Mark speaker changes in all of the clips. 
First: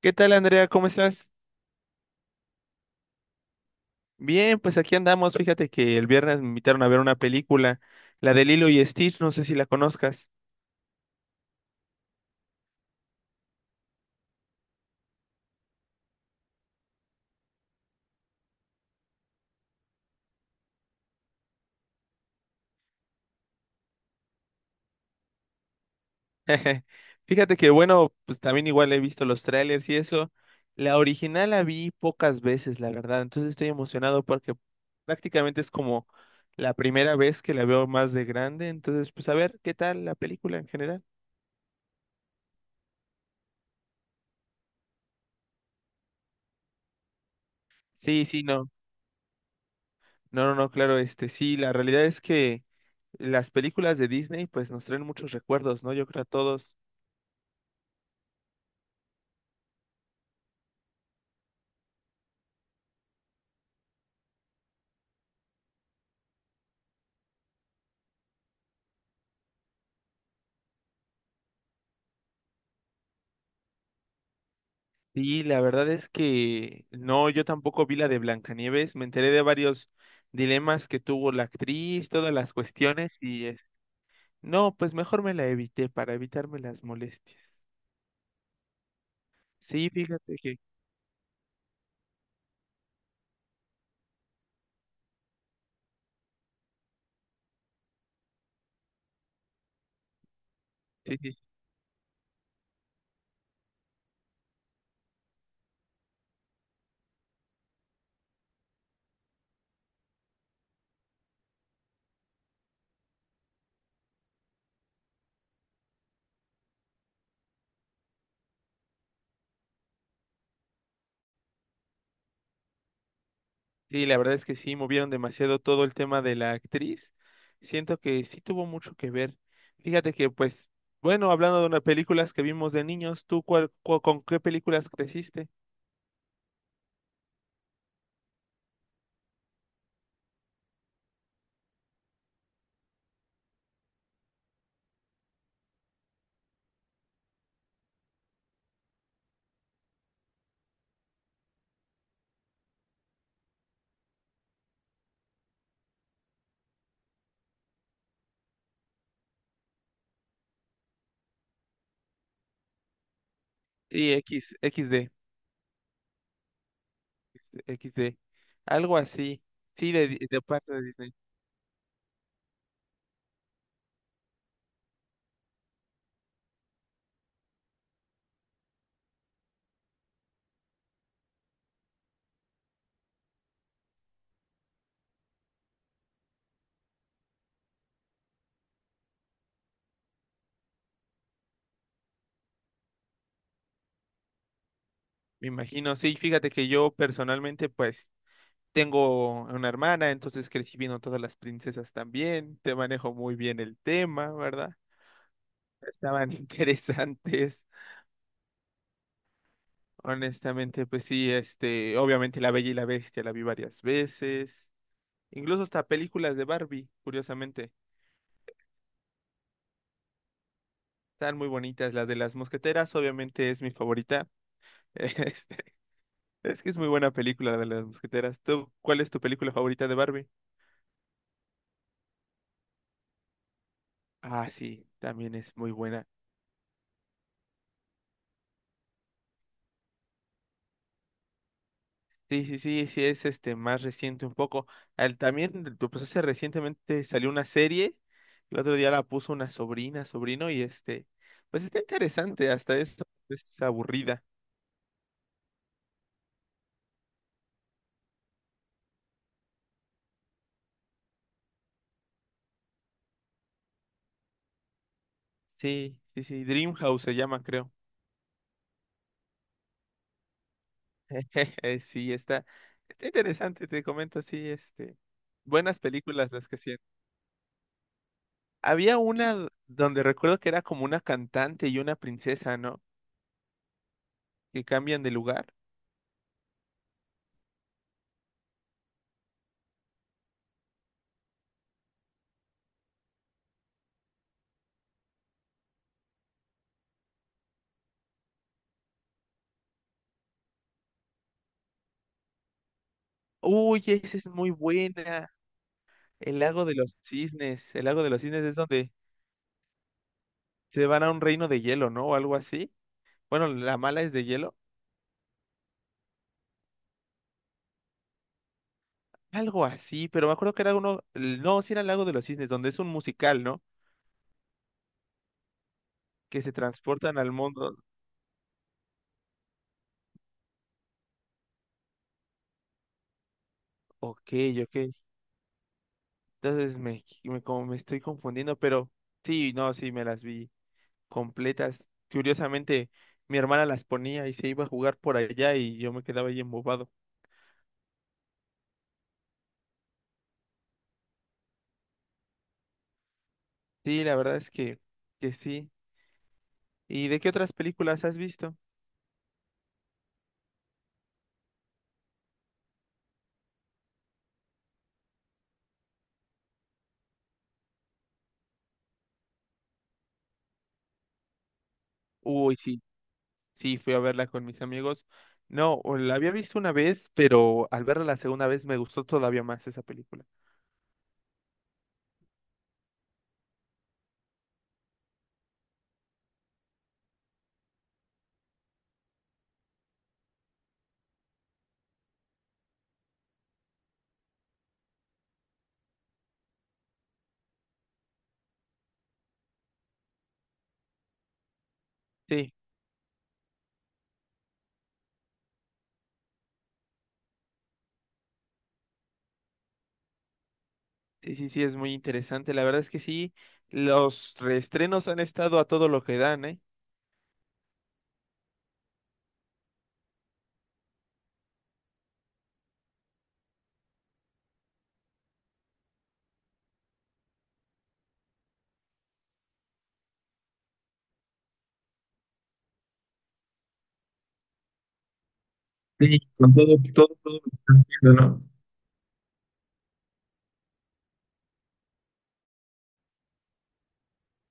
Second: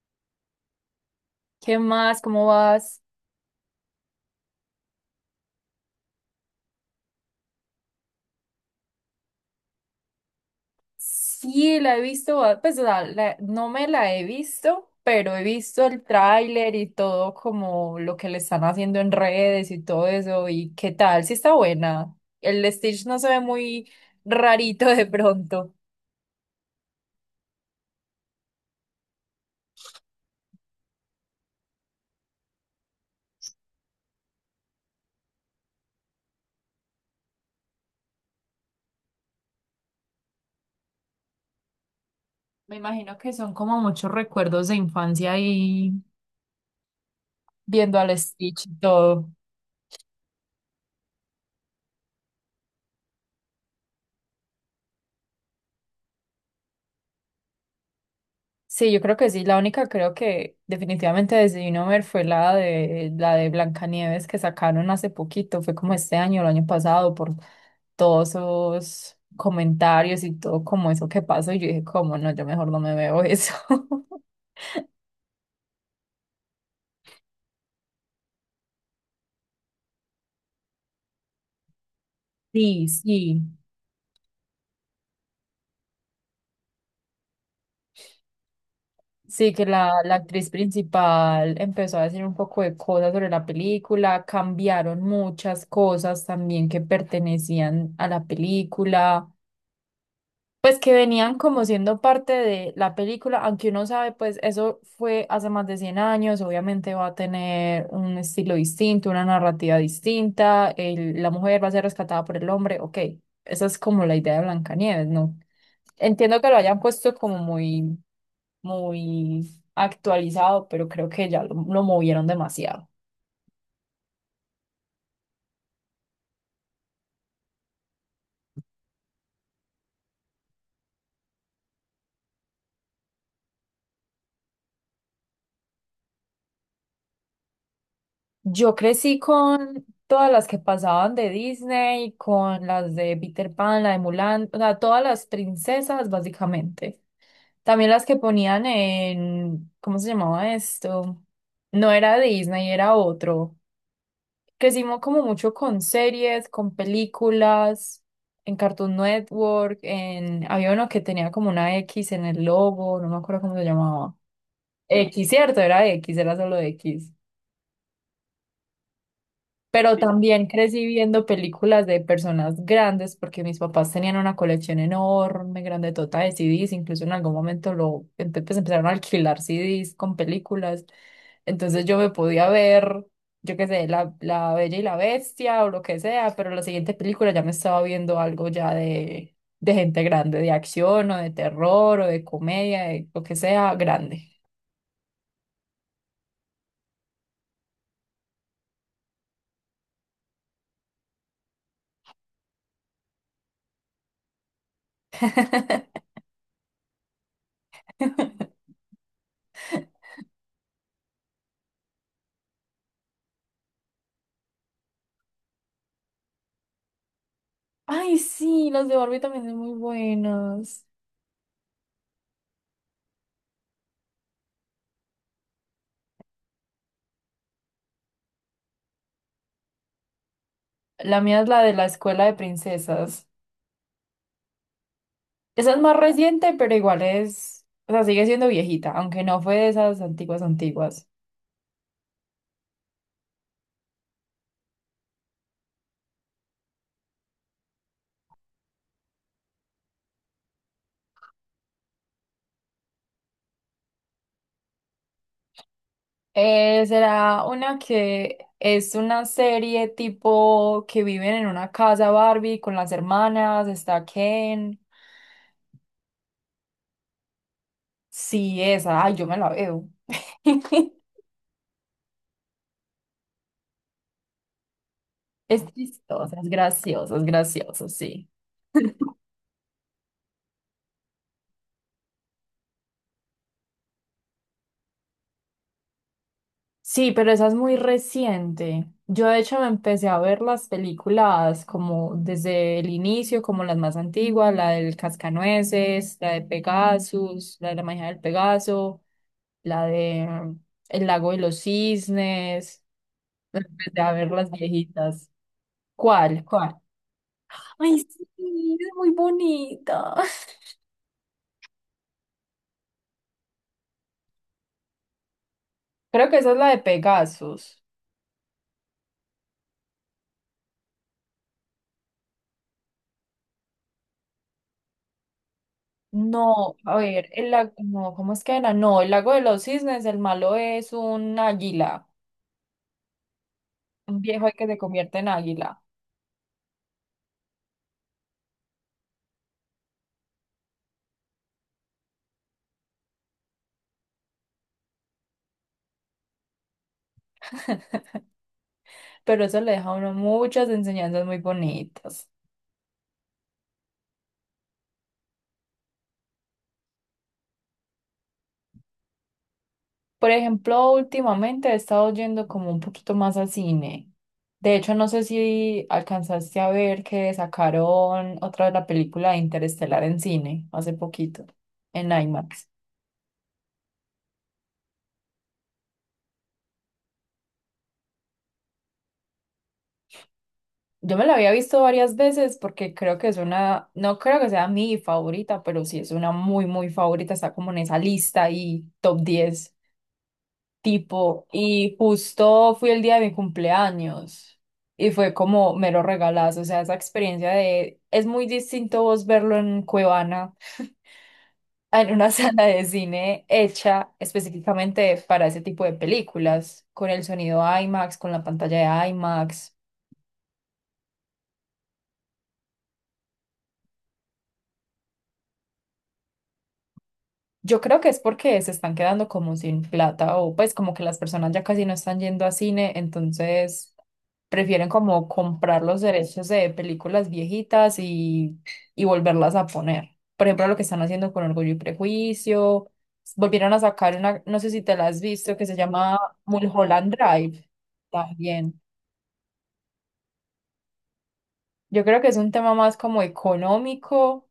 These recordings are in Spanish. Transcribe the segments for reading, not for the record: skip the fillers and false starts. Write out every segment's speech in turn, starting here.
Speaker 1: ¿Qué tal, Andrea? ¿Cómo estás?
Speaker 2: ¿Qué más? ¿Cómo vas?
Speaker 1: Bien, pues aquí andamos. Fíjate que el viernes me invitaron a ver una película, la de Lilo y Stitch, no sé si la conozcas.
Speaker 2: Sí, la he visto, no me la he visto, pero he visto el tráiler y todo como lo que le están haciendo en redes y todo eso. ¿Y qué tal? Sí está buena. El Stitch no se ve muy rarito de pronto.
Speaker 1: Fíjate que, bueno, pues también igual he visto los trailers y eso. La original la vi pocas veces, la verdad. Entonces estoy emocionado porque prácticamente es como la primera vez que la veo más de grande. Entonces, pues a ver, ¿qué tal la película en general?
Speaker 2: Me imagino que son como muchos recuerdos de infancia ahí viendo al
Speaker 1: Sí, sí,
Speaker 2: Stitch
Speaker 1: no.
Speaker 2: y todo.
Speaker 1: No, no, no, claro, sí, la realidad es que las películas de Disney pues nos traen muchos recuerdos, ¿no? Yo creo a todos.
Speaker 2: Sí, yo creo que sí. La única creo que definitivamente decidí no ver fue la de Blancanieves que sacaron hace poquito, fue como este año, el año pasado, por todos esos comentarios y todo como eso que pasó. Y yo dije, como no, yo mejor no me veo eso.
Speaker 1: Sí, la verdad es que no, yo tampoco vi la de Blancanieves, me enteré de varios dilemas que tuvo la actriz, todas las
Speaker 2: Sí,
Speaker 1: cuestiones
Speaker 2: sí.
Speaker 1: no, pues mejor me la evité para evitarme las molestias.
Speaker 2: Sí, que la,
Speaker 1: Sí,
Speaker 2: la
Speaker 1: fíjate
Speaker 2: actriz
Speaker 1: que
Speaker 2: principal empezó a decir un poco de cosas sobre la película, cambiaron muchas cosas también que pertenecían a la película. Pues que
Speaker 1: sí, sí,
Speaker 2: venían como siendo parte de la película, aunque uno sabe, pues eso fue hace más de 100 años, obviamente va a tener un estilo distinto, una narrativa distinta, la mujer va a ser rescatada por el hombre, ok, esa es como la idea de Blancanieves, ¿no? Entiendo que lo hayan puesto como muy, muy actualizado, pero creo que ya lo movieron demasiado.
Speaker 1: sí, la verdad es que sí, movieron demasiado todo el tema de la actriz. Siento que sí tuvo mucho que ver. Fíjate que pues, bueno, hablando de unas películas que vimos de niños, ¿tú cuál, cu- con qué películas creciste?
Speaker 2: Yo crecí con todas las que pasaban de Disney, con las de Peter Pan, la de Mulan, o sea, todas las princesas básicamente. También las que ponían en, ¿cómo se llamaba esto? No era Disney, era otro. Crecimos como mucho con series, con películas, en Cartoon Network, en, había uno que tenía como una X en el logo, no me acuerdo cómo se
Speaker 1: Sí,
Speaker 2: llamaba.
Speaker 1: X, XD.
Speaker 2: X, cierto, era X, era solo X.
Speaker 1: XD. Algo así. Sí,
Speaker 2: Pero
Speaker 1: de
Speaker 2: también
Speaker 1: parte de
Speaker 2: crecí
Speaker 1: Disney.
Speaker 2: viendo películas de personas grandes porque mis papás tenían una colección enorme, grande, total de CDs. Incluso en algún momento pues empezaron a alquilar CDs con películas. Entonces yo me podía ver, yo qué sé, la Bella y la Bestia o lo que sea, pero la siguiente película ya me estaba viendo algo ya de gente grande, de acción o de terror o de comedia, de lo que sea, grande.
Speaker 1: Me imagino. Sí, fíjate que yo personalmente, pues, tengo una hermana, entonces crecí viendo todas las princesas también. Te manejo muy bien el tema, ¿verdad? Estaban interesantes. Honestamente, pues sí, obviamente La Bella y la Bestia la vi varias veces. Incluso hasta películas de Barbie, curiosamente.
Speaker 2: Ay, sí, las de Barbie también son muy buenas.
Speaker 1: Están muy bonitas. La de las mosqueteras, obviamente, es mi favorita. este, Es que es muy buena película la de las mosqueteras. ¿Tú, cuál es tu película favorita de Barbie?
Speaker 2: La mía es la de la escuela de princesas.
Speaker 1: Ah, sí, también es muy
Speaker 2: Esa es más
Speaker 1: buena.
Speaker 2: reciente, pero igual es, o sea, sigue siendo viejita, aunque no fue de esas antiguas antiguas.
Speaker 1: Sí, sí, sí, sí, es más reciente un poco. También, tú, pues hace recientemente salió una serie. El otro día la puso una sobrina, sobrino, pues está interesante, hasta eso es aburrida.
Speaker 2: Será una que es una serie tipo que viven en una casa Barbie con las hermanas, está Ken.
Speaker 1: Sí, sí, sí, Dreamhouse se llama, creo.
Speaker 2: Sí, esa, ay, yo me la veo.
Speaker 1: Sí, está interesante, te comento, sí,
Speaker 2: Es
Speaker 1: buenas películas
Speaker 2: chistosa,
Speaker 1: las que sí.
Speaker 2: es graciosa, sí.
Speaker 1: Había una donde recuerdo que era como una cantante y una princesa, ¿no? Que cambian de lugar.
Speaker 2: Sí, pero esa es muy reciente. Yo de hecho me empecé a ver las películas como desde el inicio, como las más antiguas, la del Cascanueces, la de Pegasus, la de la magia del Pegaso, la de El lago de los cisnes. Me
Speaker 1: Uy,
Speaker 2: empecé a
Speaker 1: esa es
Speaker 2: ver las
Speaker 1: muy buena.
Speaker 2: viejitas.
Speaker 1: El
Speaker 2: ¿Cuál?
Speaker 1: lago de
Speaker 2: ¿Cuál?
Speaker 1: los cisnes. El
Speaker 2: Ay,
Speaker 1: lago de los
Speaker 2: sí,
Speaker 1: cisnes es
Speaker 2: es
Speaker 1: donde
Speaker 2: muy bonita.
Speaker 1: se van a un reino de hielo, ¿no? O algo así. Bueno, la mala es de hielo.
Speaker 2: Creo que esa es la de Pegasus.
Speaker 1: Algo así, pero me acuerdo que era uno. No, sí era el lago de los cisnes, donde es un musical, ¿no? Que se
Speaker 2: No, a
Speaker 1: transportan
Speaker 2: ver,
Speaker 1: al
Speaker 2: el lago,
Speaker 1: mundo.
Speaker 2: no, ¿cómo es que era? No, el lago de los cisnes, el malo es un águila, un
Speaker 1: Ok,
Speaker 2: viejo que se
Speaker 1: ok.
Speaker 2: convierte en águila,
Speaker 1: Entonces como me estoy confundiendo, pero sí, no, sí, me las vi completas. Curiosamente, mi hermana las ponía y se iba a jugar por allá y yo me quedaba ahí embobado.
Speaker 2: pero eso le deja a uno muchas enseñanzas muy bonitas.
Speaker 1: Sí, la verdad es que sí. ¿Y de qué otras películas has visto?
Speaker 2: Por ejemplo, últimamente he estado yendo como un poquito más al cine. De hecho, no sé si alcanzaste a ver que sacaron otra vez la película de Interestelar en cine hace poquito, en
Speaker 1: Uy,
Speaker 2: IMAX.
Speaker 1: sí, sí, fui a verla con mis amigos. No, o la había visto una vez, pero al verla la segunda vez me gustó todavía más esa película.
Speaker 2: Yo me la había visto varias veces porque creo que es una, no creo que sea mi favorita, pero sí es una muy, muy favorita. Está como en esa lista y top 10 tipo. Y justo fui el día de mi cumpleaños y fue como mero regalazo. O sea, esa experiencia de, es muy distinto vos verlo en Cuevana, en una
Speaker 1: Sí,
Speaker 2: sala de cine hecha específicamente para ese tipo de películas, con el sonido IMAX, con la pantalla de IMAX.
Speaker 1: sí, sí, sí, es muy interesante. La verdad es que sí, los reestrenos han estado a todo lo que dan, ¿eh?
Speaker 2: Yo creo que es porque se están quedando como sin plata o pues como que las personas ya casi no están yendo a cine, entonces prefieren como comprar los derechos de películas viejitas y volverlas a poner. Por ejemplo, lo que están haciendo con Orgullo y Prejuicio, volvieron a sacar una, no sé si te la has visto, que se llama
Speaker 1: Sí, con todo, todo,
Speaker 2: Mulholland
Speaker 1: todo lo que
Speaker 2: Drive
Speaker 1: están haciendo, ¿no?
Speaker 2: también. Yo creo que es un tema más como económico.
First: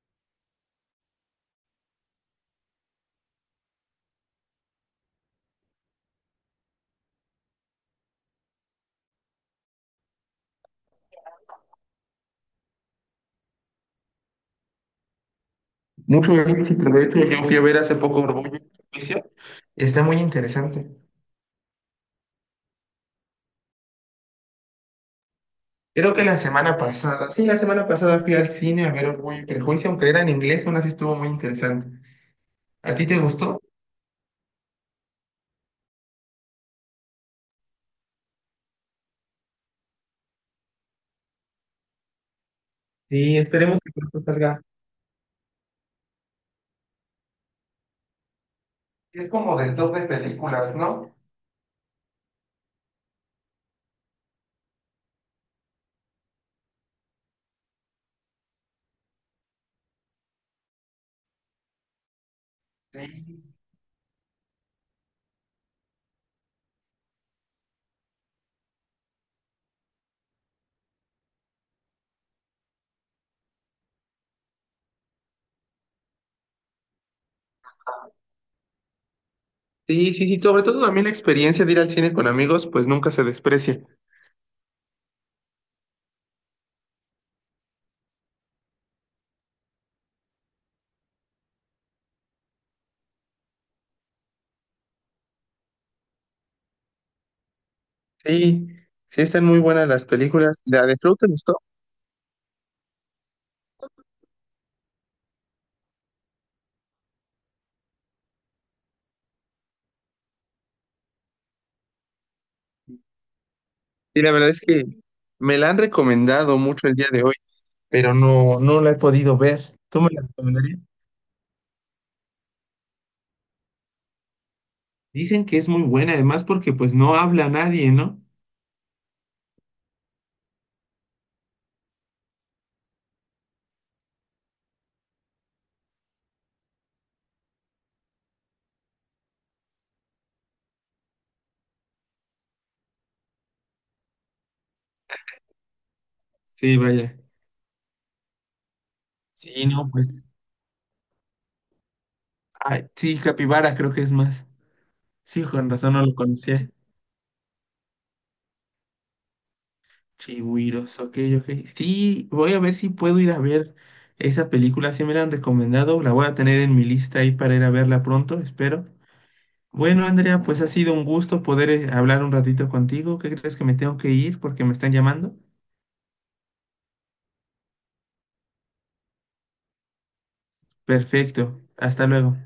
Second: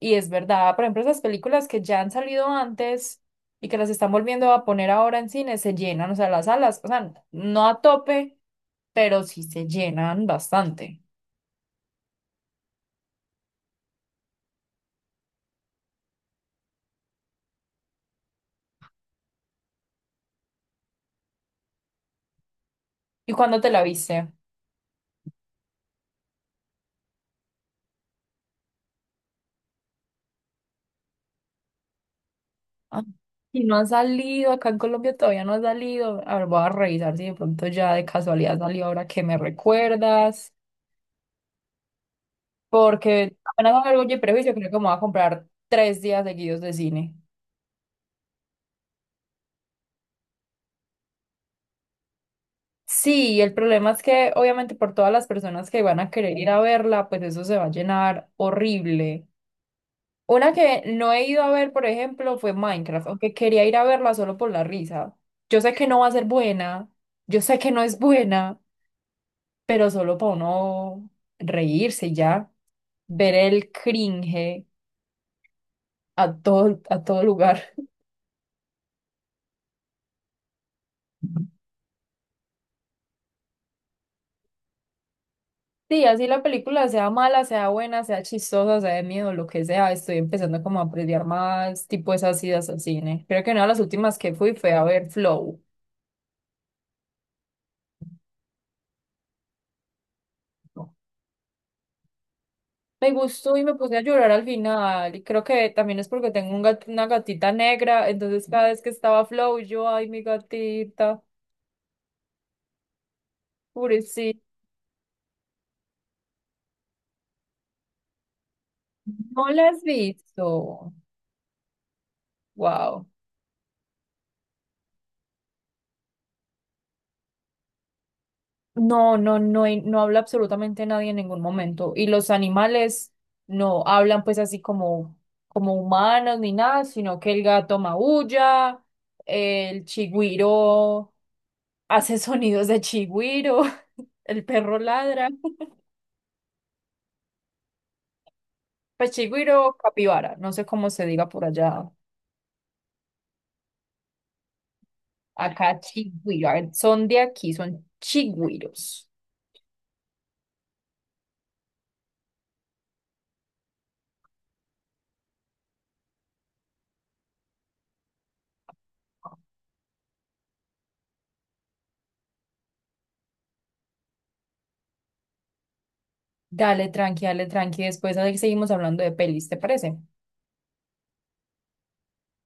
Speaker 2: Y es verdad, por ejemplo, esas películas que ya han salido antes y que las están volviendo a poner ahora en cine se llenan, o sea, las salas, o sea, no a tope, pero sí se llenan bastante.
Speaker 1: Mucho éxito. De hecho, yo fui a ver hace poco Orgullo y Prejuicio. Está muy interesante.
Speaker 2: ¿Y cuándo te la viste?
Speaker 1: Creo que la semana pasada, sí, la semana pasada fui al cine a ver Orgullo y Prejuicio, aunque era en inglés, aún así estuvo muy interesante. ¿A
Speaker 2: Ah,
Speaker 1: ti te gustó?
Speaker 2: y no han salido, acá en Colombia todavía no ha salido. A ver, voy a revisar si de pronto ya de casualidad salió ahora que me recuerdas, porque
Speaker 1: Sí,
Speaker 2: apenas
Speaker 1: esperemos
Speaker 2: hago
Speaker 1: que
Speaker 2: algo y
Speaker 1: pronto
Speaker 2: prejuicio,
Speaker 1: salga.
Speaker 2: creo que me voy a comprar tres días seguidos de cine.
Speaker 1: Es como del top de películas, ¿no?
Speaker 2: Sí, el problema es que obviamente por todas las personas que van a querer ir a verla, pues eso se va a llenar horrible. Una que no he ido a ver, por ejemplo, fue Minecraft, aunque
Speaker 1: Sí.
Speaker 2: quería ir a verla solo por la risa. Yo sé que no va a ser buena, yo sé que no es buena, pero solo para uno reírse y ya, ver el cringe a todo lugar.
Speaker 1: Sí, sí, sí. Sobre todo también la experiencia de ir al cine con amigos, pues nunca se desprecia.
Speaker 2: Sí, así la película sea mala, sea buena, sea chistosa, sea de miedo, lo que sea, estoy empezando como a apreciar más tipo esas idas al cine. Creo que una de las últimas que fui fue a ver Flow.
Speaker 1: Sí, sí están muy buenas las películas. ¿La de Flow te gustó?
Speaker 2: Me gustó y me puse a llorar al final. Y creo que también es porque tengo un una gatita negra, entonces cada vez que estaba Flow, yo, ay, mi gatita,
Speaker 1: Sí, la
Speaker 2: pobrecita.
Speaker 1: verdad es que me la han recomendado mucho el día de hoy, pero no, no la he podido
Speaker 2: No la
Speaker 1: ver.
Speaker 2: has
Speaker 1: ¿Tú me la
Speaker 2: visto.
Speaker 1: recomendarías?
Speaker 2: Wow.
Speaker 1: Dicen que es muy buena, además, porque pues no habla nadie, ¿no?
Speaker 2: No, no, no, no habla absolutamente nadie en ningún momento. Y los animales no hablan pues así como, como humanos ni nada, sino que el gato maulla, el chigüiro hace sonidos de chigüiro, el perro ladra.
Speaker 1: Sí, vaya.
Speaker 2: Pues chigüiro,
Speaker 1: Sí,
Speaker 2: o
Speaker 1: no, pues.
Speaker 2: capibara, no sé cómo se diga por allá.
Speaker 1: Ay, sí, Capibara creo que es más. Sí, con
Speaker 2: Acá
Speaker 1: razón no lo
Speaker 2: chigüiro, a
Speaker 1: conocía.
Speaker 2: ver, son de aquí, son chigüiros.
Speaker 1: Chihuiros, ok, ok. Sí, voy a ver si puedo ir a ver esa película. Si me la han recomendado. La voy a tener en mi lista ahí para ir a verla pronto, espero. Bueno, Andrea, pues ha sido un gusto poder hablar un ratito contigo. ¿Qué crees que me tengo que ir porque me están llamando?
Speaker 2: Dale, tranqui, dale, tranqui. Después ahí seguimos hablando de pelis, ¿te parece?
Speaker 1: Perfecto, hasta luego.